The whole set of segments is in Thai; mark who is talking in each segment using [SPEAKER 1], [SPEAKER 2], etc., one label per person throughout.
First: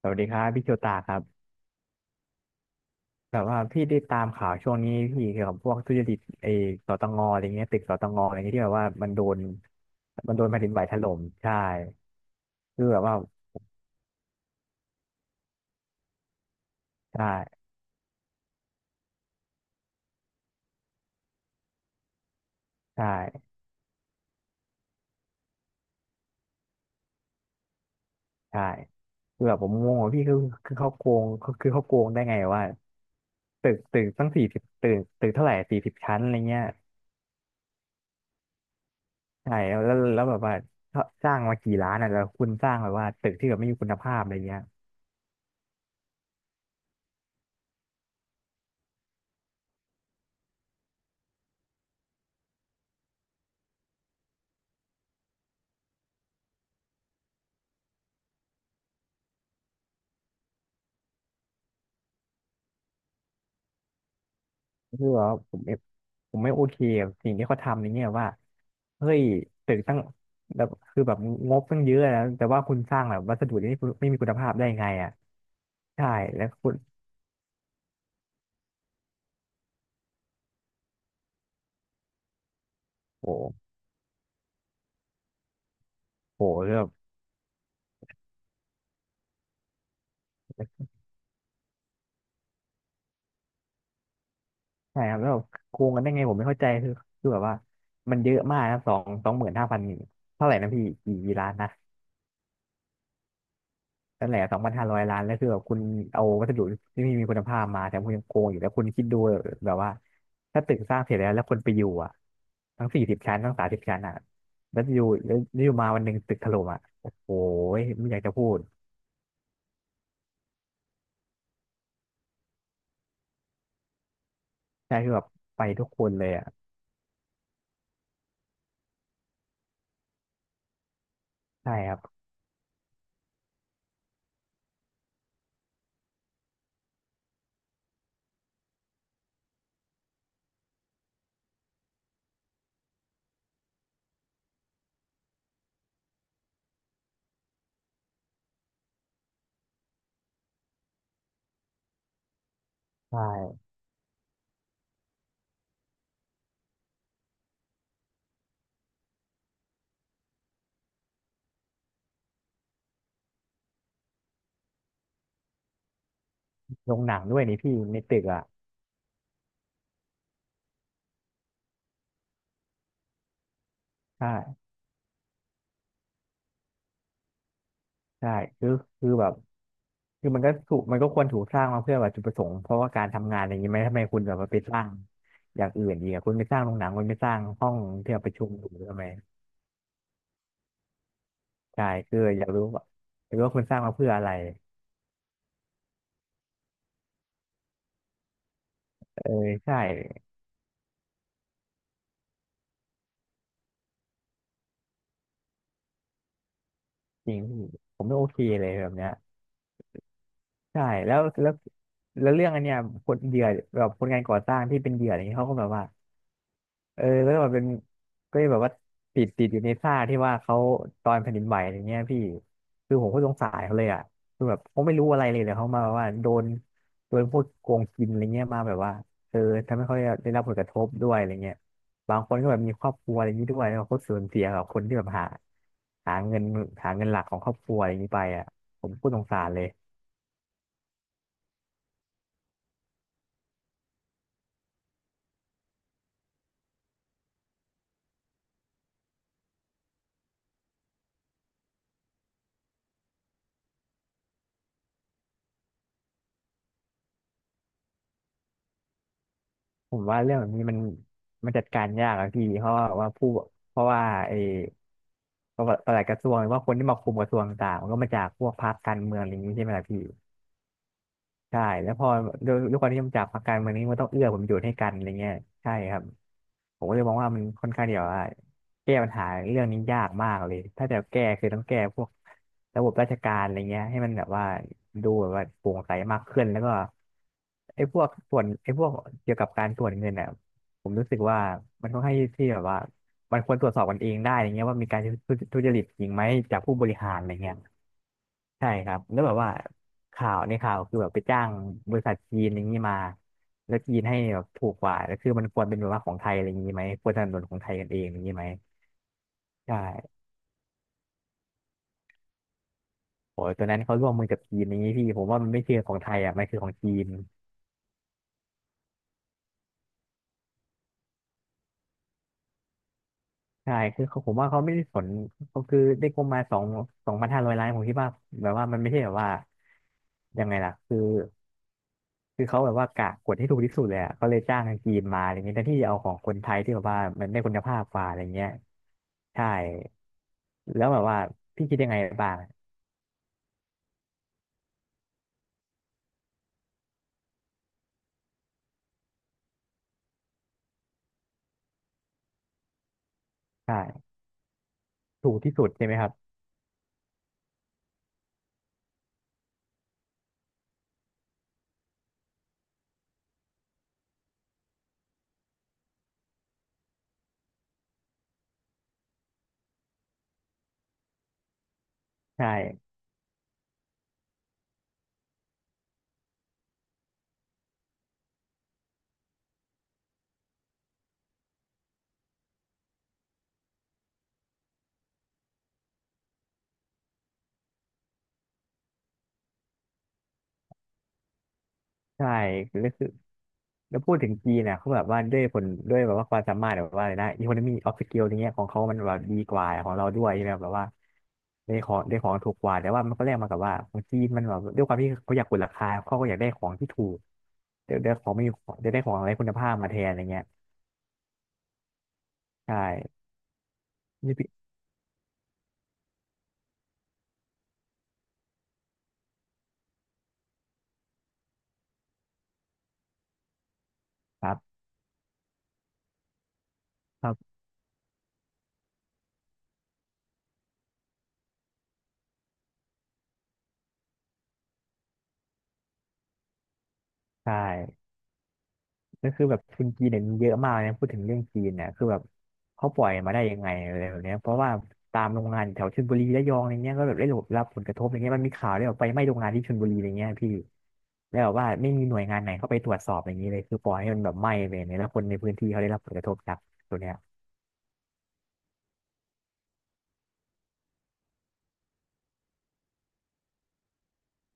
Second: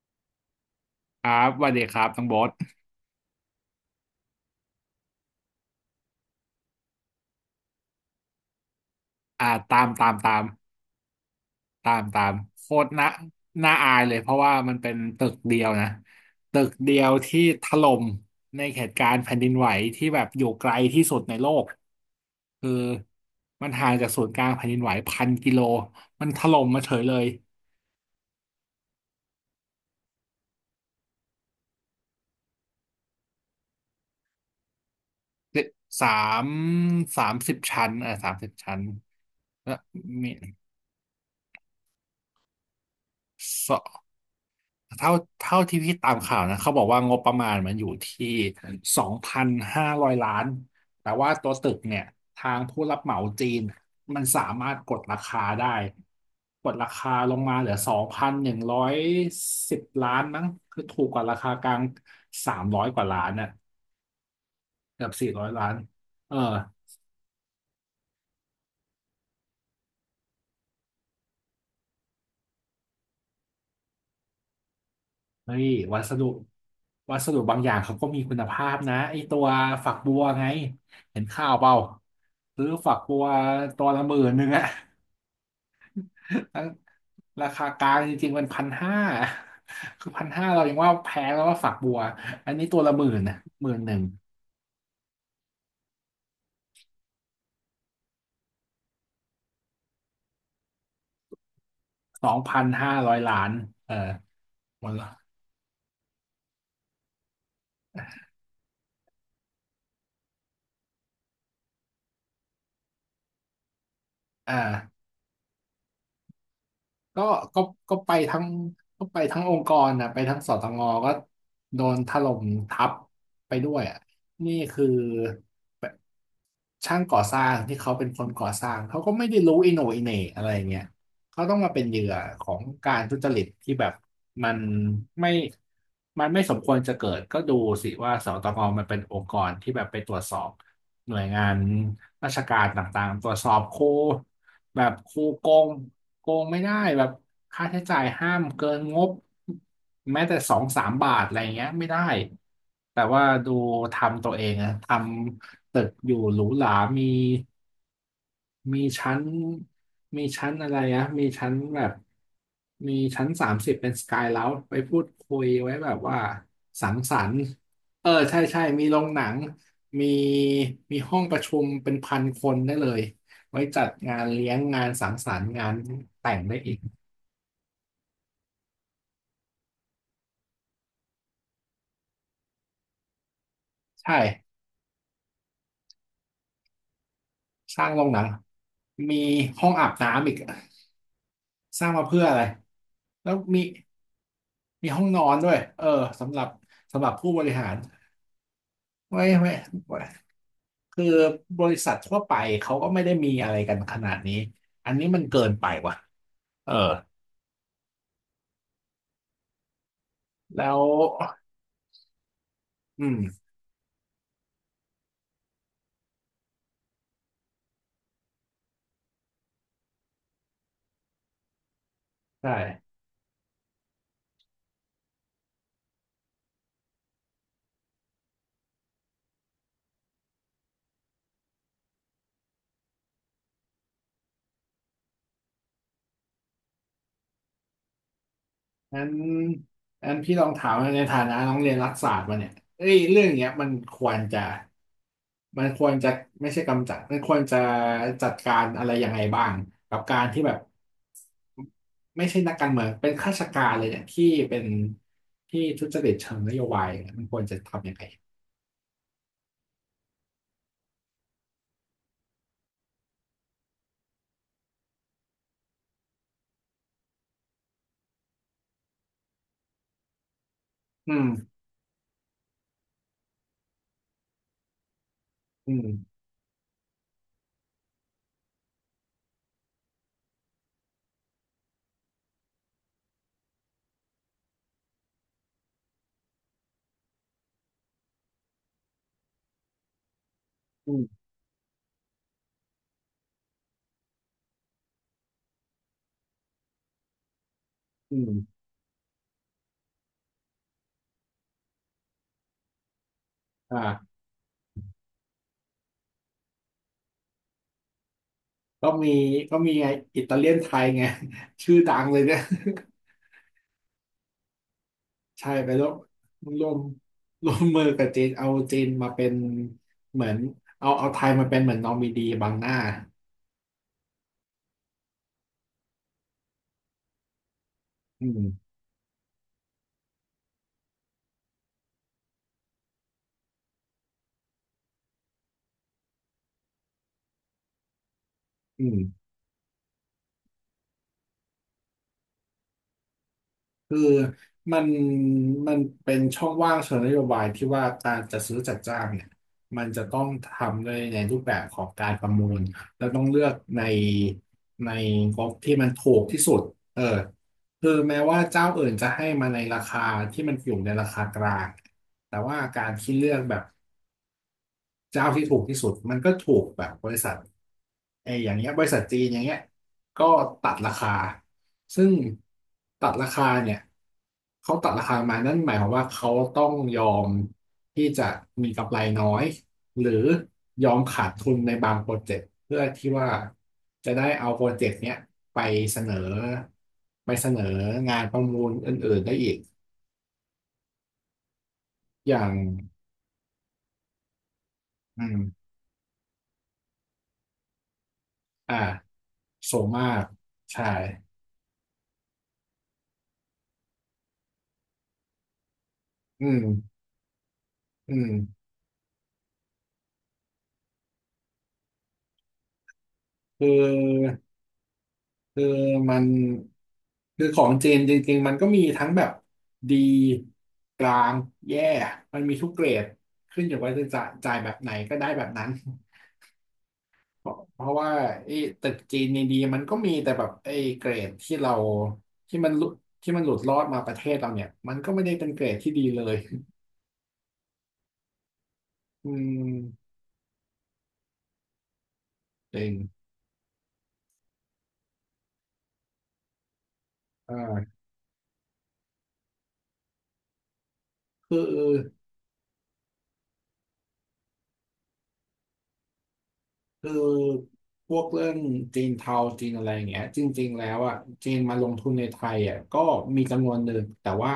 [SPEAKER 1] สวัสดีครับพี่โชตาครั
[SPEAKER 2] ครั
[SPEAKER 1] บ
[SPEAKER 2] บสวัสดีครับทั้องโบท
[SPEAKER 1] แบบว่าพี่ได้ตามข่าวช่วงนี้พี่เกี่ยวกับพวกทุจริตไอ้สตงอะไรเงี้ยตึกสตงอะไรเงี้ยที่แบบว่ามันโดน
[SPEAKER 2] อ่าตามตาม ตา
[SPEAKER 1] มันโด
[SPEAKER 2] ม
[SPEAKER 1] นแผ่นดินไหวถล่มใช่
[SPEAKER 2] ตาม ตามโค
[SPEAKER 1] คือ
[SPEAKER 2] ตร
[SPEAKER 1] แบบ
[SPEAKER 2] น่า
[SPEAKER 1] ว่า
[SPEAKER 2] น่าอายเลยเพราะว่ามันเป็นตึกเดียวนะ ตึกเดียวที่
[SPEAKER 1] ใช่
[SPEAKER 2] ถล่มในเหตุการณ์แผ่นดินไหวที่แบบอยู่ไกลที่สุดในโลกคือ
[SPEAKER 1] ใช่
[SPEAKER 2] มันห่างจากศูนย์กลางแผ่นดินไหว พันกิโล มันถล่มมาเฉยเลย
[SPEAKER 1] ใช่คือแบบผมงงว่าพี่คือคือเขาโกงคือคือเขาโกงได้ไงว่าตึกตั้งสี่สิบตึกเท่าไหร่
[SPEAKER 2] เจ็ด
[SPEAKER 1] สี่สิบ
[SPEAKER 2] สา
[SPEAKER 1] ชั้นอะไร
[SPEAKER 2] ม
[SPEAKER 1] เงี้ย
[SPEAKER 2] สามสิบชั้น
[SPEAKER 1] ใช่
[SPEAKER 2] แล้ว
[SPEAKER 1] แล้ว
[SPEAKER 2] มี
[SPEAKER 1] แบบว่าสร้างมากี่ล้านอ่ะแล้วคุณสร้างแบบว่าตึกที่แบบไม่มีคุณภาพอะไรเงี้ย
[SPEAKER 2] เท่าเท่าที่พี่ตามข่าวนะเขาบอกว่างบประมาณมันอยู่ที่สองพันห้าร้อยล้านแต่ว่าตัวตึกเนี่ยทางผู้รับเหมาจีนมันสามารถกดราคาได้กดราคาลงมาเหลือสองพันหนึ่งร้อยสิบล้านมั้งคือถูกกว่าราคากลางสามร้อยกว่าล้านน่ะเกื
[SPEAKER 1] คื
[SPEAKER 2] อ
[SPEAKER 1] อ
[SPEAKER 2] บสี่
[SPEAKER 1] ว่า
[SPEAKER 2] ร้อย
[SPEAKER 1] ผม
[SPEAKER 2] ล้า
[SPEAKER 1] ไม่
[SPEAKER 2] นเอ
[SPEAKER 1] ผ
[SPEAKER 2] อ
[SPEAKER 1] มไม่โอเคกับสิ่งที่เขาทำในเนี่ยว่าเฮ้ยตึกตั้งแบบคือแบบงบตั้งเยอะแล้วแต่ว่าคุณสร้างแบบวัสดุที่ไม่มีคุณภาพได้ไงอ่ะ
[SPEAKER 2] เฮ้ยวั
[SPEAKER 1] ใช่
[SPEAKER 2] สดุ
[SPEAKER 1] แล้วคุณ
[SPEAKER 2] วัสดุบางอย่างเขาก็มีคุณภาพนะไอตัวฝักบัวไงเห็นข่าวเปล่าซื้อฝักบัว
[SPEAKER 1] โอ้
[SPEAKER 2] ตัวละหมื่นหนึ่งอะ
[SPEAKER 1] โห
[SPEAKER 2] ทั้ง
[SPEAKER 1] เรื่อง
[SPEAKER 2] ราคากลางจริงๆมันพันห้าคือพันห้าเรายังว่าแพงแล้วว่าฝักบัวอันนี้ตัวละหมื่นนะหมื่นหนึ่ง
[SPEAKER 1] ใช่ครับแล้วแบบโกงกันได้ไงผมไม่เข้าใจคือคือแบบว่ามันเยอะมากนะสองหมื่นห้าพันเท่าไหร่นะพี่กี่ล้านนะ
[SPEAKER 2] สองพันห้าร้อยล้านเออ
[SPEAKER 1] นั่นแหละสองพัน
[SPEAKER 2] ห
[SPEAKER 1] ห้า
[SPEAKER 2] มด
[SPEAKER 1] ร้อย
[SPEAKER 2] ละ
[SPEAKER 1] ล้านแล้วคือแบบคุณเอาวัสดุที่ไมมีคุณภาพมาแต่คุณยังโกงอยู่แล้วคุณคิดดูแบบว่าถ้าตึกสร้างเสร็จแล้วแล้วคนไปอยู่อ่ะทั้งสี่สิบชั้นทั้ง30ชั้นอ่ะ
[SPEAKER 2] อ่
[SPEAKER 1] แล้วอ
[SPEAKER 2] า
[SPEAKER 1] ยู่แล้วอยู่มาวันหนึ่งตึกถล่มอ่ะโอ้
[SPEAKER 2] ก็
[SPEAKER 1] โห
[SPEAKER 2] ก็ก็
[SPEAKER 1] ไม่
[SPEAKER 2] ไป
[SPEAKER 1] อยากจะ
[SPEAKER 2] ทั้
[SPEAKER 1] พู
[SPEAKER 2] ง
[SPEAKER 1] ด
[SPEAKER 2] องค์กรนะไปทั้งสตงก็โดนถล่มทับไปด้วยอ่ะนี่คือ
[SPEAKER 1] ใช่คือแบบไปทุกคนเลยอ่ะ
[SPEAKER 2] ช่างก่อสร้างที่เขาเป็นคนก่อสร้างเขาก็ไม่ได้รู้อิโหนอิเหน่อะไรเงี้ยเขาต้องมา
[SPEAKER 1] ใช่
[SPEAKER 2] เป็น
[SPEAKER 1] ค
[SPEAKER 2] เห
[SPEAKER 1] รับ
[SPEAKER 2] ยื่อของการทุจริตที่แบบมันไม่มันไม่สมควรจะเกิดก็ดูสิว่าสตงมันเป็นองค์กรที่แบบไปตรวจสอบหน่วยงานราชการต่างๆตรวจสอบครู แบบครูโกงโกงไม่ได้แบบค่าใช้จ่ายห้ามเกินงบแม้แต่สองสามบาทอะไรเงี้ยไม่ได้แต่
[SPEAKER 1] ใช่
[SPEAKER 2] ว่าดูทำตัวเองนะทำตึกอยู่หรูหรามี มีชั้นมีชั้นอะไรอะมีชั้นแบบมีชั้นสามสิบเป็นสกายเลาจไปพูดคุยไว้แบบว่าสั
[SPEAKER 1] โร
[SPEAKER 2] ง
[SPEAKER 1] งห
[SPEAKER 2] ส
[SPEAKER 1] นั
[SPEAKER 2] ร
[SPEAKER 1] ง
[SPEAKER 2] ร
[SPEAKER 1] ด้ว
[SPEAKER 2] ค์
[SPEAKER 1] ยนี่พี่ใน
[SPEAKER 2] เออ
[SPEAKER 1] ตึก
[SPEAKER 2] ใช่
[SPEAKER 1] อ่ะ
[SPEAKER 2] ใช่มีโรงหนังมีมีห้องประชุมเป็นพันคนได้เลยไว้จัดงานเลี้ยง
[SPEAKER 1] ใช่
[SPEAKER 2] งานสังสรรค์งานแต่งได้อีก
[SPEAKER 1] ใช่คือคือแบบ คือมันก็ถูกมันก็ควรถูกสร้างมาเพื่อแบบจุดประสงค์เพราะว่าการทำงานอย่างนี้ไหมทำไมคุณแบบว่า
[SPEAKER 2] ใช่
[SPEAKER 1] ไปสร้างอย่างอื่นดีอะคุณไปสร้างโรงหนังคุณไปสร้างห้อง
[SPEAKER 2] สร้างโรง
[SPEAKER 1] ที่
[SPEAKER 2] หนั
[SPEAKER 1] เรา
[SPEAKER 2] ง
[SPEAKER 1] ประชุมอยู่ทำไม
[SPEAKER 2] มีห้องอาบน้ำอีกส
[SPEAKER 1] ใช่
[SPEAKER 2] ร้างมา
[SPEAKER 1] คื
[SPEAKER 2] เพื่
[SPEAKER 1] อ
[SPEAKER 2] ออะไร
[SPEAKER 1] อยากรู้ว่า
[SPEAKER 2] แล้
[SPEAKER 1] อ
[SPEAKER 2] ว
[SPEAKER 1] ยากรู้ว่า
[SPEAKER 2] มี
[SPEAKER 1] คุณสร้างมาเพื่ออะไร
[SPEAKER 2] มีห้องนอนด้วยเออสำหรับสำหรับผู้บริหารไว้
[SPEAKER 1] เออ
[SPEAKER 2] ไว้
[SPEAKER 1] ใช่
[SPEAKER 2] คือบริษัททั่วไปเขาก็ไม่ได้มีอะไรกันขนาดนี้อันนี้มันเกินไปว่ะเออ
[SPEAKER 1] จริงพี่ผมไม่โอเคเลยแบบเนี้ย
[SPEAKER 2] แล้ว
[SPEAKER 1] ใช่แล้วแล้วแล้วเรื่องอันเนี้ย
[SPEAKER 2] อื
[SPEAKER 1] คนเหยื่
[SPEAKER 2] ม
[SPEAKER 1] อแบบคนงานก่อสร้างที่เป็นเหยื่ออะไรเงี้ยเขาก็แบบว่า เออแล้วก็แบบเป็นก็แบบว่าติดอยู่ในท่าที่ว่าเขาตอนแผ่นดินไหวอย่างเงี้ยพี่
[SPEAKER 2] ใช่
[SPEAKER 1] คือผมก็สงสารเขาเลยอ่ะคือแบบเขาไม่รู้อะไรเลยเขามาแบบว่าโดนพวกโกงกินอะไรเงี้ยมาแบบว่าเออทำให้เขาได้รับผลกระทบด้วยอะไรเงี้ยบางคนก็แบบมีครอบครัวอะไรอย่างนี้ด้วยแล้วเขาสูญเสียกับคนที่แบบหาหาเงินเงินหลักของครอบครัวอะไรอย่างนี้ไปอ่ะผม
[SPEAKER 2] งั้
[SPEAKER 1] พู
[SPEAKER 2] น
[SPEAKER 1] ดสงสารเลย
[SPEAKER 2] งั้นพี่ลองถามในฐานะน้องเรียนรัฐศาสตร์มาเนี่ยเอ้ยเรื่องเนี้ยมันควรจะมันควรจะไม่ใช่กำจัดมันควรจะจัดการอะไรยังไงบ้างกับการที่แบบไม่ใช่นักการเมืองเป็นข้าราชการเลยเนี่ยที่เป็นที่ทุจริตเชิงนโยบายเนี่ยมันควรจะทำยังไง
[SPEAKER 1] ผมว่าเรื่องแบบนี้มันจัดการยากอะพี่เพราะว่าผู้เพราะว่าไอ้ ก็ประหลัดกระทรวงหรือว่าคนที่มาคุมกระทรวงต่างๆมันก็มาจากพวกพรรคการเมืองอะไรอย่างนี้ใช่ไหมล่ะพี่
[SPEAKER 2] อืม
[SPEAKER 1] ใช่แล้วพอด้วยความที่มันจับพักการเมืองนี้มันต้องเอื้อผลประโยชน์ให้กันอะไรเงี้ย
[SPEAKER 2] อื
[SPEAKER 1] ใช่ครับ
[SPEAKER 2] ม
[SPEAKER 1] ผมก็เลยมองว่ามันค่อนข้างเดียวว่าแก้ปัญหาเรื่องนี้ยากมากเลยถ้าจะแก้คือต้องแก้พวกระบบราชการอะไรเงี้ยให้มันแบบว่าดูแบบว่าโปร่งใสมากขึ้นแล้วก็ไอ้พวกเกี่ยวกับการตรวจเงินอ่ะผ
[SPEAKER 2] อื
[SPEAKER 1] ม
[SPEAKER 2] ม
[SPEAKER 1] รู้สึกว่ามันค่อนข้างที่แบบว่ามันควรตรวจสอบกันเองได้อะไรเงี้ยว่ามีการทุจริตจริงไหมจากผู้บริหารอะไรเงี้ย
[SPEAKER 2] อืม
[SPEAKER 1] ใช่ครับ แล้วแบบว่าข่าวในข่าวคือแบบไปจ้างบริษัทจีนอย่างนี้มา
[SPEAKER 2] อ่
[SPEAKER 1] แล้วจีน
[SPEAKER 2] า
[SPEAKER 1] ให้แบบถูกกว่า แล้วคือมันควรเป็นแบบว่าของไทยอะไรอย่างนี้ไหมควรสนับสนุนของไทยกันเองอย่างนี้ไหม
[SPEAKER 2] ก็มีก็มี
[SPEAKER 1] ใช่
[SPEAKER 2] ไงอิตาเลียนไทยไง ชื่อดังเลยเนี่ย
[SPEAKER 1] โอ้ยตัวนั้นเขาร่วมมือกับจีนอย่างนี้พี่ผม ว่ามั
[SPEAKER 2] ใช่
[SPEAKER 1] นไม่
[SPEAKER 2] ไป
[SPEAKER 1] ใช่ของไทยอ่ะมันคือ
[SPEAKER 2] ร่
[SPEAKER 1] ข
[SPEAKER 2] ว
[SPEAKER 1] อง
[SPEAKER 2] ม
[SPEAKER 1] จีน
[SPEAKER 2] ร่วมมือกับจีนเอาจีนมาเป็นเหมือนเอาไทยมาเป็นเหมือนนอมินีบังหน้า
[SPEAKER 1] ใช่คือเขาผมว่าเขาไม่ได้สนเขาคือได้งบมาสองพันห้าร้อยล้านผมคิดว่า
[SPEAKER 2] อืม
[SPEAKER 1] แบบว่ามันไม่ใช่แบบว่ายังไงล่ะคือ คือเขาแบบว่ากะกดให้ถูกที่สุดเลยอะเขาเลยจ้างทางจีนมาอะไรเงี้ยแทนที่จะเอาของคนไทยที่แบบว่ามันได้คุณภาพกว่าอะไรเงี้ย
[SPEAKER 2] อืม
[SPEAKER 1] ใช่แล้วแบบว่าพี่คิดยังไงบ้าง
[SPEAKER 2] คือมันมันเป็นช่องว่างเชิงนโยบายที่ว่าการจัดซื้อจัดจ้างเนี่ยมันจะต้องทำด้วยในรูปแบบของการประมูลแล้วต้องเลือกใน
[SPEAKER 1] ใช่
[SPEAKER 2] ใน
[SPEAKER 1] ถูก
[SPEAKER 2] งบ
[SPEAKER 1] ที่สุด
[SPEAKER 2] ที่
[SPEAKER 1] ใช่
[SPEAKER 2] มัน
[SPEAKER 1] ไหมค
[SPEAKER 2] ถู
[SPEAKER 1] รับ
[SPEAKER 2] กที่สุดเออคือแม้ว่าเจ้าอื่นจะให้มาในราคาที่มันอยู่ในราคากลางแต่ว่าการที่เลือกแบบ เจ้าที่ถูกที่สุดมันก็ถูกแบบบริษัทไอ้อย่างเงี้ยบริษัทจีนอย่างเงี้ยก็ตัดราคาซึ่ง
[SPEAKER 1] ใช่
[SPEAKER 2] ตัดราคาเนี่ยเขาตัดราคามานั่นหมายความว่าเขาต้องยอมที่จะมีกำไรน้อยหรือยอมขาดทุนในบางโปรเจกต์เพื่อที่ว่าจะได้เอาโปรเจกต์เนี้ยไปเสนอไปเสนองานประมูลอื่นๆได้อีก
[SPEAKER 1] ใช่
[SPEAKER 2] อย่าง
[SPEAKER 1] แล้วคือ แล้วพูดถึงจีนเนี่ยเขาแบบว่า
[SPEAKER 2] อื
[SPEAKER 1] ด้วย
[SPEAKER 2] ม
[SPEAKER 1] ผลด้วยแบบว่าความสามารถแบบว่าอะไรนะ economy of skill อย่างเงี้ยของ
[SPEAKER 2] อ่า
[SPEAKER 1] เขามันแบบดีกว่า
[SPEAKER 2] โส
[SPEAKER 1] ของ
[SPEAKER 2] มา
[SPEAKER 1] เราด้
[SPEAKER 2] ก
[SPEAKER 1] วยใช่ไหมแบบ
[SPEAKER 2] ใช่
[SPEAKER 1] ว่าได้ของถูกกว่าแต่ว่ามันก็แลกมากับว่าของจีนมันแบบด้วยความที่เขาอยากกดราคาเขาก็อยาก
[SPEAKER 2] อื
[SPEAKER 1] ได้
[SPEAKER 2] ม
[SPEAKER 1] ของที่ถูกเดี๋ยวได้
[SPEAKER 2] อื
[SPEAKER 1] ขอ
[SPEAKER 2] ม
[SPEAKER 1] งไม่มีของเดี๋ยวได้ของอะไรคุณภาพมาแทนอะไรเงี้ยใช่
[SPEAKER 2] คือ
[SPEAKER 1] นี่พี่
[SPEAKER 2] คือมันคือของจีนจริงๆมันก็มีทั้งแบบดีกลางแย่มันมีทุกเกรดขึ้นอยู่ว่าจะจ่าย
[SPEAKER 1] ค
[SPEAKER 2] จ่า
[SPEAKER 1] รั
[SPEAKER 2] ยแบ
[SPEAKER 1] บ
[SPEAKER 2] บไหนก็ได้แบบนั้น
[SPEAKER 1] ครั
[SPEAKER 2] เพ
[SPEAKER 1] บ
[SPEAKER 2] ราะเพราะว่าไอ้ตึกจีนดีๆมันก็มีแต่แบบไอ้เกรดที่เราที่มันหลุดที่มันหลุดรอดมาประเทศเราเนี่ยมันก็ไม่ได้เป็นเกรดที่ดีเลย
[SPEAKER 1] ใช่
[SPEAKER 2] อื
[SPEAKER 1] ก็คือแบบทุนจีน
[SPEAKER 2] ม
[SPEAKER 1] เนี่ยมีเยอะมากนะพูดถึงเรื่องจีนเนี่ยคือแบบ
[SPEAKER 2] จริ
[SPEAKER 1] เขา
[SPEAKER 2] ง
[SPEAKER 1] ปล่อยมาได้ยังไงอะไรแบบเนี้ยเพราะว่าตามโรงงานแถวชลบุรีระยองอะไรเงี้ยก็แบบได้รับผลก
[SPEAKER 2] อ่า
[SPEAKER 1] ระทบอะไรเงี้ยมันมีข่าวเรื่องไฟไหม้โรงงานที่ชลบุรีอะไรเงี้ยพี่แล้วแบ
[SPEAKER 2] คื
[SPEAKER 1] บ
[SPEAKER 2] อ
[SPEAKER 1] ว่าไม่มีหน่วยงานไหนเข้าไปตรวจสอบอย่างนี้เลยคือปล่อยให้มันแบบไหม้ไปเนี่ยแล้วคนในพื้นที่เขาได้รับผลกระทบจากตัว
[SPEAKER 2] คื
[SPEAKER 1] เนี้
[SPEAKER 2] อ
[SPEAKER 1] ย
[SPEAKER 2] พวกเรื่องจีนเทาจีนอะไรอย่างเงี้ยจริงๆแล้วอ่ะจีนมาลงทุนในไทยอ่ะก็มีจำนวนหนึ่งแต่ว่า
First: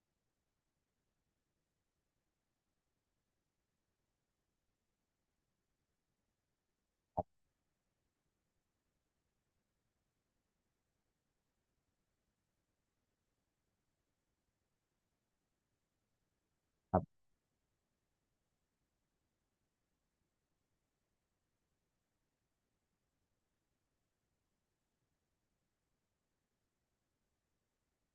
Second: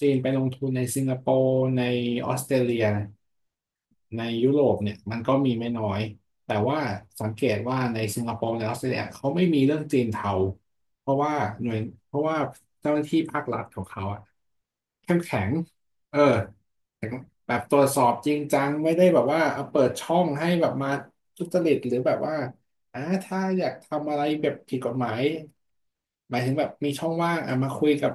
[SPEAKER 2] จีนไปลงทุนในสิงคโปร์ในออสเตรเลียในยุโรปเนี่ยมันก็มีไม่น้อยแต่ว่าสังเกตว่าในสิงคโปร์ในออสเตรเลียเขาไม่มีเรื่องจีนเทาเพราะว่าหน่วยเพราะว่าเจ้าหน้าที่ภาครัฐของเขาอะเข้มแข็งเออ
[SPEAKER 1] ครับ
[SPEAKER 2] แบบตรวจสอบจริงจังไม่ได้แบบว่าเอาเปิดช่องให้แบบมาทุจริตหรือแบบว่าถ้าอยากทำอะไรแบบผิดกฎหมายหมายถึงแบบมีช่องว่างอ่ะมาคุยกับ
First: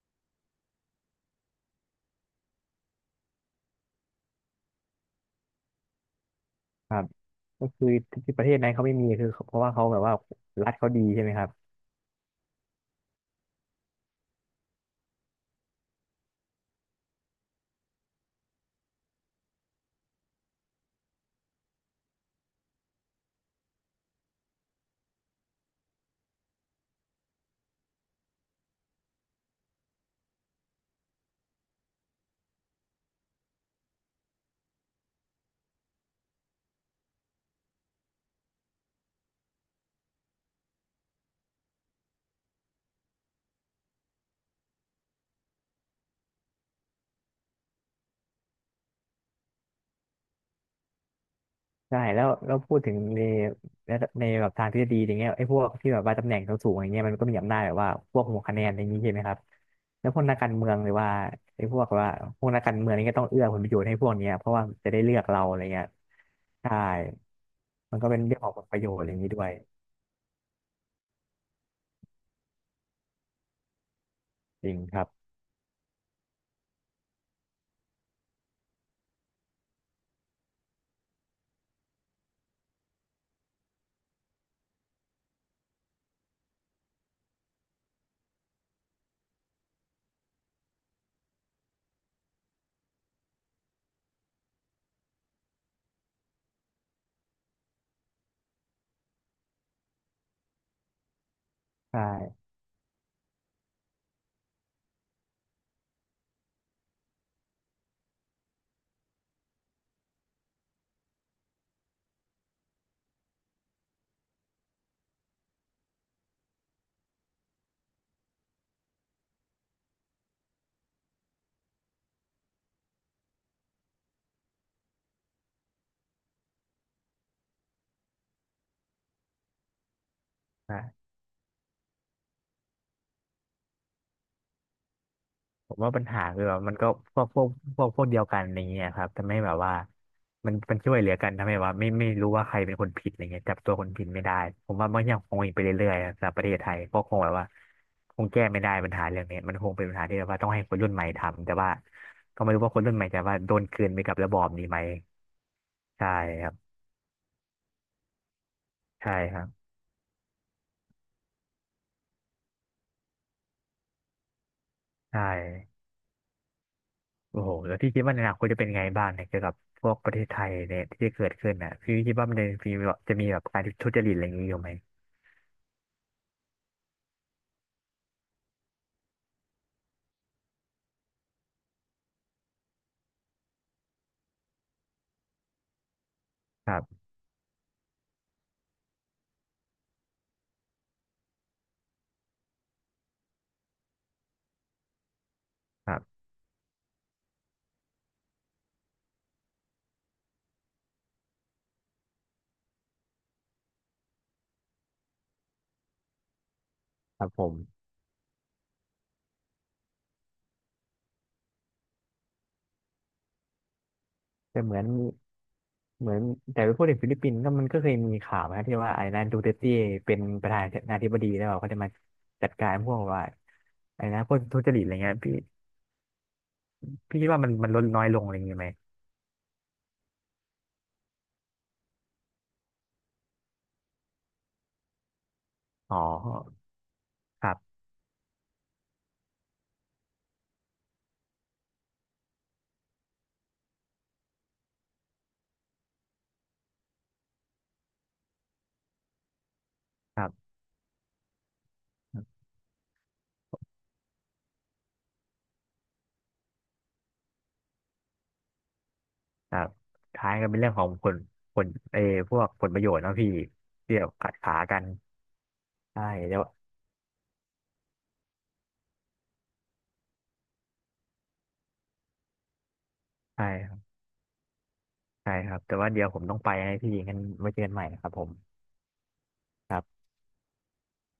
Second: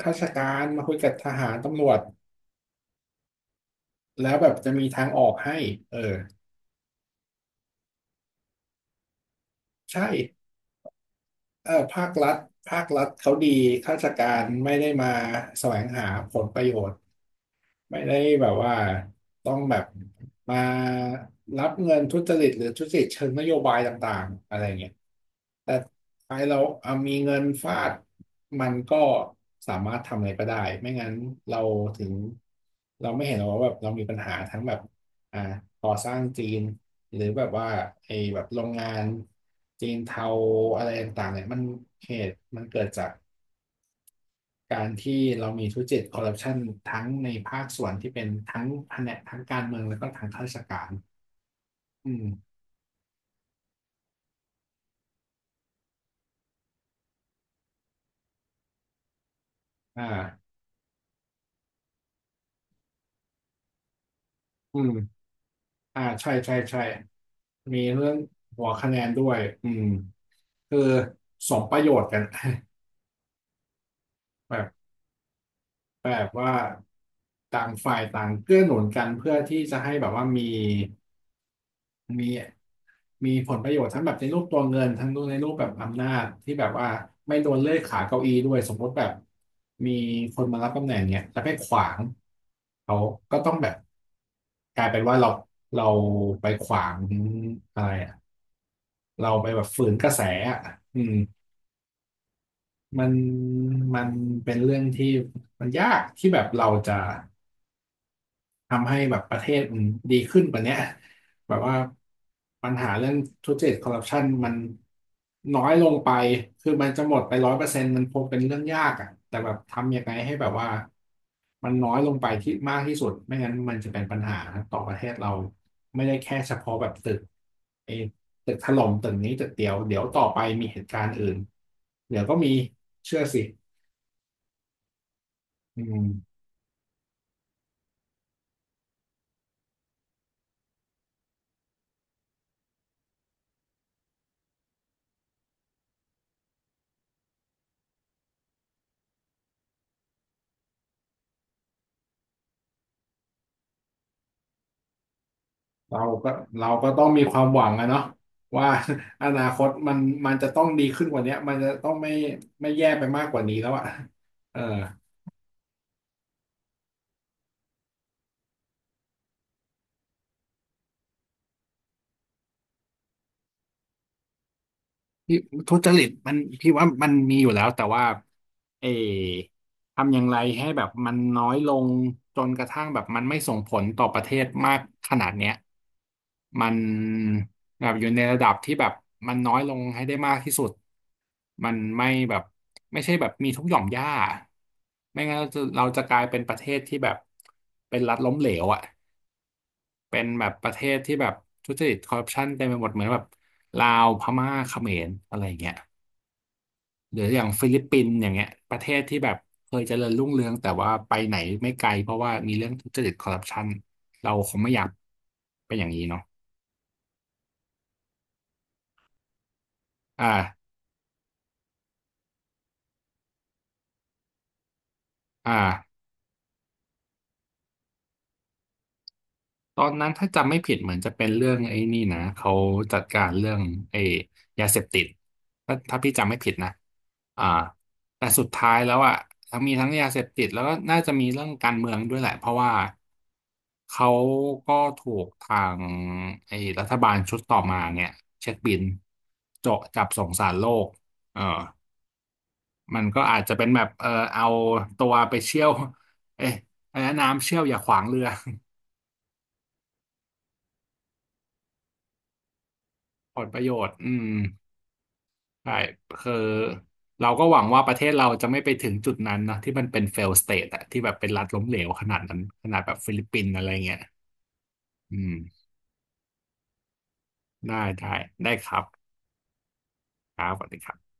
[SPEAKER 2] ข้าราชการมาคุยกับทหารตำรวจแล้วแบบจะมีทางออกให้เออ
[SPEAKER 1] ครับก็คือที่ประเทศนั้นเขาไม่มีคือเพราะว่าเขาแบ
[SPEAKER 2] ใช่
[SPEAKER 1] บว่ารัฐเขาดีใช่ไหมครับ
[SPEAKER 2] เออภาครัฐเขาดีข้าราชการไม่ได้มาแสวงหาผลประโยชน์ ไม่ได้แบบว่าต้องแบบมารับเงินทุจริตหรือทุจริตเชิงนโยบายต่างๆอะไรเงี้ยแต่ท้ายเราเอามีเงินฟาดมันก็สามารถทำอะไรก็ได้ไม่งั้นเราถึงเราไม่เห็นหรอกว่าแบบเรามีปัญหาทั้งแบบอ่าก่อสร้างจีนหรือแบบว่าไอ้แบบโรงงานจีนเทาอะไรต่างๆเนี่ยมันเหตุมันเกิดจาก การที่เรามีทุจริตคอร์รัปชันทั้งในภาคส่วนที่เป็นทั้งแผนกทั้งการเมืองแล้วก็ทางข้าราชการ
[SPEAKER 1] ใช่
[SPEAKER 2] อื
[SPEAKER 1] แล้วแล้
[SPEAKER 2] ม
[SPEAKER 1] วพูดถึงในในแบบทางทฤษฎีอย่างเงี้ยไอ้พวกที่แบบว่าตำแหน่งสูงๆอย่างเงี้ยมันก็มีอำนาจแบบว่าพวกหัวคะแนนอย่างนี้ใช่ไหมครับ
[SPEAKER 2] อ่า
[SPEAKER 1] แล้วพวกนักการเมืองหรือว่าไอ้พวกว่าพวกนักการเมืองนี่ก็ต้องเอื้อผลประโยชน์ให้พวกเนี้ยเพราะว่า
[SPEAKER 2] อื
[SPEAKER 1] จะได้
[SPEAKER 2] ม
[SPEAKER 1] เลือกเราอะไรเงี้ย
[SPEAKER 2] ใช่ใช่
[SPEAKER 1] ใช่
[SPEAKER 2] ใช่มี
[SPEAKER 1] มัน
[SPEAKER 2] เรื่
[SPEAKER 1] ก็
[SPEAKER 2] อง
[SPEAKER 1] เป็นเรื่องของผ
[SPEAKER 2] หั
[SPEAKER 1] ล
[SPEAKER 2] ว
[SPEAKER 1] ประโย
[SPEAKER 2] คะ
[SPEAKER 1] ช
[SPEAKER 2] แน
[SPEAKER 1] น์อะ
[SPEAKER 2] น
[SPEAKER 1] ไรอย่า
[SPEAKER 2] ด้
[SPEAKER 1] งนี้
[SPEAKER 2] วย
[SPEAKER 1] ด้วย
[SPEAKER 2] อืมคือสมประโยชน์กัน แบ
[SPEAKER 1] จ
[SPEAKER 2] บ
[SPEAKER 1] ริงครับ
[SPEAKER 2] แบบว่าต่างฝ่ายต่างเกื้อหนุนกันเพื่อที่จะให้แบบว่ามี มีมีผลประโยชน์ทั้งแบบในรูปตัวเงินทั้งในรูปแบบอำนาจที่แบบว่าไม่โดนเลื่อยขาเก้าอี้ด้วยสมมติแบบมีคนมารับตำแหน่งเนี่ยแล้วไปขวางเขาก็ต้องแบบกลายเป็นว่าเราไปขวางอะไรอะเราไปแบบฝืนกระแสอะอืม
[SPEAKER 1] ใช
[SPEAKER 2] มันมันเป็นเรื่องที่มันยากที่แบบเราจะ ทำให้แบบประเทศมันดีขึ้นกว่าเนี้ยแบบว่าปัญหาเรื่องทุจริตคอร์รัปชันมันน้อยลงไปคือมันจะหมดไป100%มันคงเป็นเรื่องยากอ่ะแต่แบบทำยังไงให้แบบว่ามันน้อยลงไปที่มากที่สุดไม่งั้นมันจะเป็นปัญหาต่อประเทศเราไม่ได้แค่เฉพาะแบบตึกไอ้ตึกถล่มตึกนี้ตึกเดียวเดี๋ยวต่อไปมีเหตุการ
[SPEAKER 1] ่
[SPEAKER 2] ณ์อื่นเดี๋ยวก็มีเชื่อสิ
[SPEAKER 1] ผม
[SPEAKER 2] อื
[SPEAKER 1] ว่าปัญหา
[SPEAKER 2] ม
[SPEAKER 1] คือแบบมันก็พวกพวกพวกเดียวกันอะไรเงี้ยครับทำให้แบบว่ามันช่วยเหลือกันทำให้ว่าไม่รู้ว่าใครเป็นคนผิดอะไรเงี้ยจับตัวคนผิดไม่ได้ผมว่ามันยังคงอีกไปเรื่อยๆสำหรับประเทศไทยก็คงแบบว่าคงแก้ไม่ได้ปัญหาเรื่องนี้มันคงเป็นปัญหาที่แบบว่าต้องให้คนรุ่นใหม่ทำแต่ว่าก็ไม่รู้ว่าคนรุ่นใหม่จะว่าโดนกลืนไปกับระบอบนี้ไหม
[SPEAKER 2] เรา
[SPEAKER 1] ใช่
[SPEAKER 2] ก็
[SPEAKER 1] ครับ
[SPEAKER 2] เราก็ต้องมีความหวังอะเนาะว่า
[SPEAKER 1] ใช่
[SPEAKER 2] อ
[SPEAKER 1] ค
[SPEAKER 2] นา
[SPEAKER 1] รับ
[SPEAKER 2] คตมันจะต้องดีขึ้นกว่าเนี้ยมันจะต้องไม่แย่ไปมากกว่านี้แล้วอะเออ
[SPEAKER 1] ใช่โอ้โหแล้วพี่คิดว่าในอนาคตจะเป็นไงบ้างเนี่ยเกี่ยวกับพวกประเทศไทยเนี่ยที่จะเกิดขึ้นน่ะพี่คิดว่ามันจะมีแบบจะมีแบบการทุจริตอะไรอย่างนี้อยู่ไหม
[SPEAKER 2] พี่ทุจริตมันพี่ว่ามันมีอยู่แล้วแต่ว่าเออทำอย่างไรให้แบบมันน้อยลงจนกระทั่งแบบมันไม่ส่งผลต่อประเทศมากขนาดเนี้ยมั
[SPEAKER 1] ค
[SPEAKER 2] น
[SPEAKER 1] รับ
[SPEAKER 2] แบบอยู่ในระดับที่แบบมันน้อยลงให้ได้มากที่สุดมันไม่แบบไม่ใช่แบบมีทุกหย่อมหญ้าไม่งั้นเรา
[SPEAKER 1] ครั
[SPEAKER 2] จะก
[SPEAKER 1] บ
[SPEAKER 2] ลายเป็นประเทศที่แบบเป็นรัฐล้มเหลวอ่ะเป็นแบบประเทศที่แบบทุจริตคอร์รัปชันเต็มไปหมดเหมือนแบบลาวพม่าเขมรอะไรอย่างเงี้ย ห
[SPEAKER 1] ค
[SPEAKER 2] รือ
[SPEAKER 1] รับ
[SPEAKER 2] อ
[SPEAKER 1] ผ
[SPEAKER 2] ย่าง
[SPEAKER 1] ม
[SPEAKER 2] ฟิลิปปินส์อย่างเงี้ยประเทศที่แบบเคยเจริญรุ่งเรืองแต่ว่าไปไหนไม่ไกลเพราะว่ามีเรื่องทุจริตคอร์รัปชันเราคง
[SPEAKER 1] แต่
[SPEAKER 2] ไม่
[SPEAKER 1] เหมื
[SPEAKER 2] อ
[SPEAKER 1] อ
[SPEAKER 2] ยา
[SPEAKER 1] น
[SPEAKER 2] กเป็นอย่างนี้
[SPEAKER 1] เหมือ
[SPEAKER 2] เนาะ
[SPEAKER 1] นแต่ไปพูดถึงฟิลิปปินส์ก็มันก็เคยมีข่าวนะที่ว่าไอ้นายดูเตอร์เต้เป็น
[SPEAKER 2] อ่า
[SPEAKER 1] ประธานาธิบดีแล้วเขาจะมาจัดการพวกว่าไอ้นะพวกทุจริตอะไรเงี้ยพี่
[SPEAKER 2] อ่า
[SPEAKER 1] พี่คิดว่ามันลดน้อยลงอะไรเงี้ยไหม
[SPEAKER 2] ตอนนั้นถ้าจำไม่ผิดเหมือนจะเป็นเรื่องไอ้นี่นะเขาจัดการเรื่องไอ้ยาเสพติด
[SPEAKER 1] อ๋อ
[SPEAKER 2] ถ้าพี่จำไม่ผิดนะอ่า
[SPEAKER 1] ครับ
[SPEAKER 2] แต่สุดท้ายแล้วอ่ะทั้งมีทั้งยาเสพติดแล้วก็น่าจะมีเรื่องการเมืองด้วยแหละเพราะว่าเขาก็ถูกทางไอ้รัฐบาลชุดต่อมาเนี่ยเช็คบินเจาะจับ
[SPEAKER 1] ค
[SPEAKER 2] ส่
[SPEAKER 1] รั
[SPEAKER 2] งสา
[SPEAKER 1] บ
[SPEAKER 2] รโลกเออมันก็อาจจะเป็นแบบเออเอาตัวไปเชี่ยวเอ๊ะอะไรนะน้ำเชี่ยวอย่าขวางเรือ
[SPEAKER 1] ครับท้ายก็เป็นเรื่องของผลผลเออพวกผลประโยชน์เนาะพี่
[SPEAKER 2] ผลประโยชน์
[SPEAKER 1] เดี๋ยว
[SPEAKER 2] อื
[SPEAKER 1] ขัด
[SPEAKER 2] ม
[SPEAKER 1] ขากัน
[SPEAKER 2] ใช่
[SPEAKER 1] ใช่
[SPEAKER 2] คือ
[SPEAKER 1] เดี๋ยว
[SPEAKER 2] เราก็หวังว่าประเทศเราจะไม่ไปถึงจุดนั้นนะที่มันเป็น fail state อะที่แบบเป็นรัฐล้มเหลวขนาดนั้นขนาดแบบฟิลิปปิ
[SPEAKER 1] ใช่
[SPEAKER 2] นส์อะไร
[SPEAKER 1] ครั
[SPEAKER 2] เงี้ย
[SPEAKER 1] บ
[SPEAKER 2] อืม
[SPEAKER 1] ใช่ครับแต่ว่าเดี๋ยวผมต้องไปให้พี่งั้นไว้เจอกันให
[SPEAKER 2] ได้
[SPEAKER 1] ม่นะครับ
[SPEAKER 2] ได้
[SPEAKER 1] ผม
[SPEAKER 2] ได้ครับครับสวัสดีครับ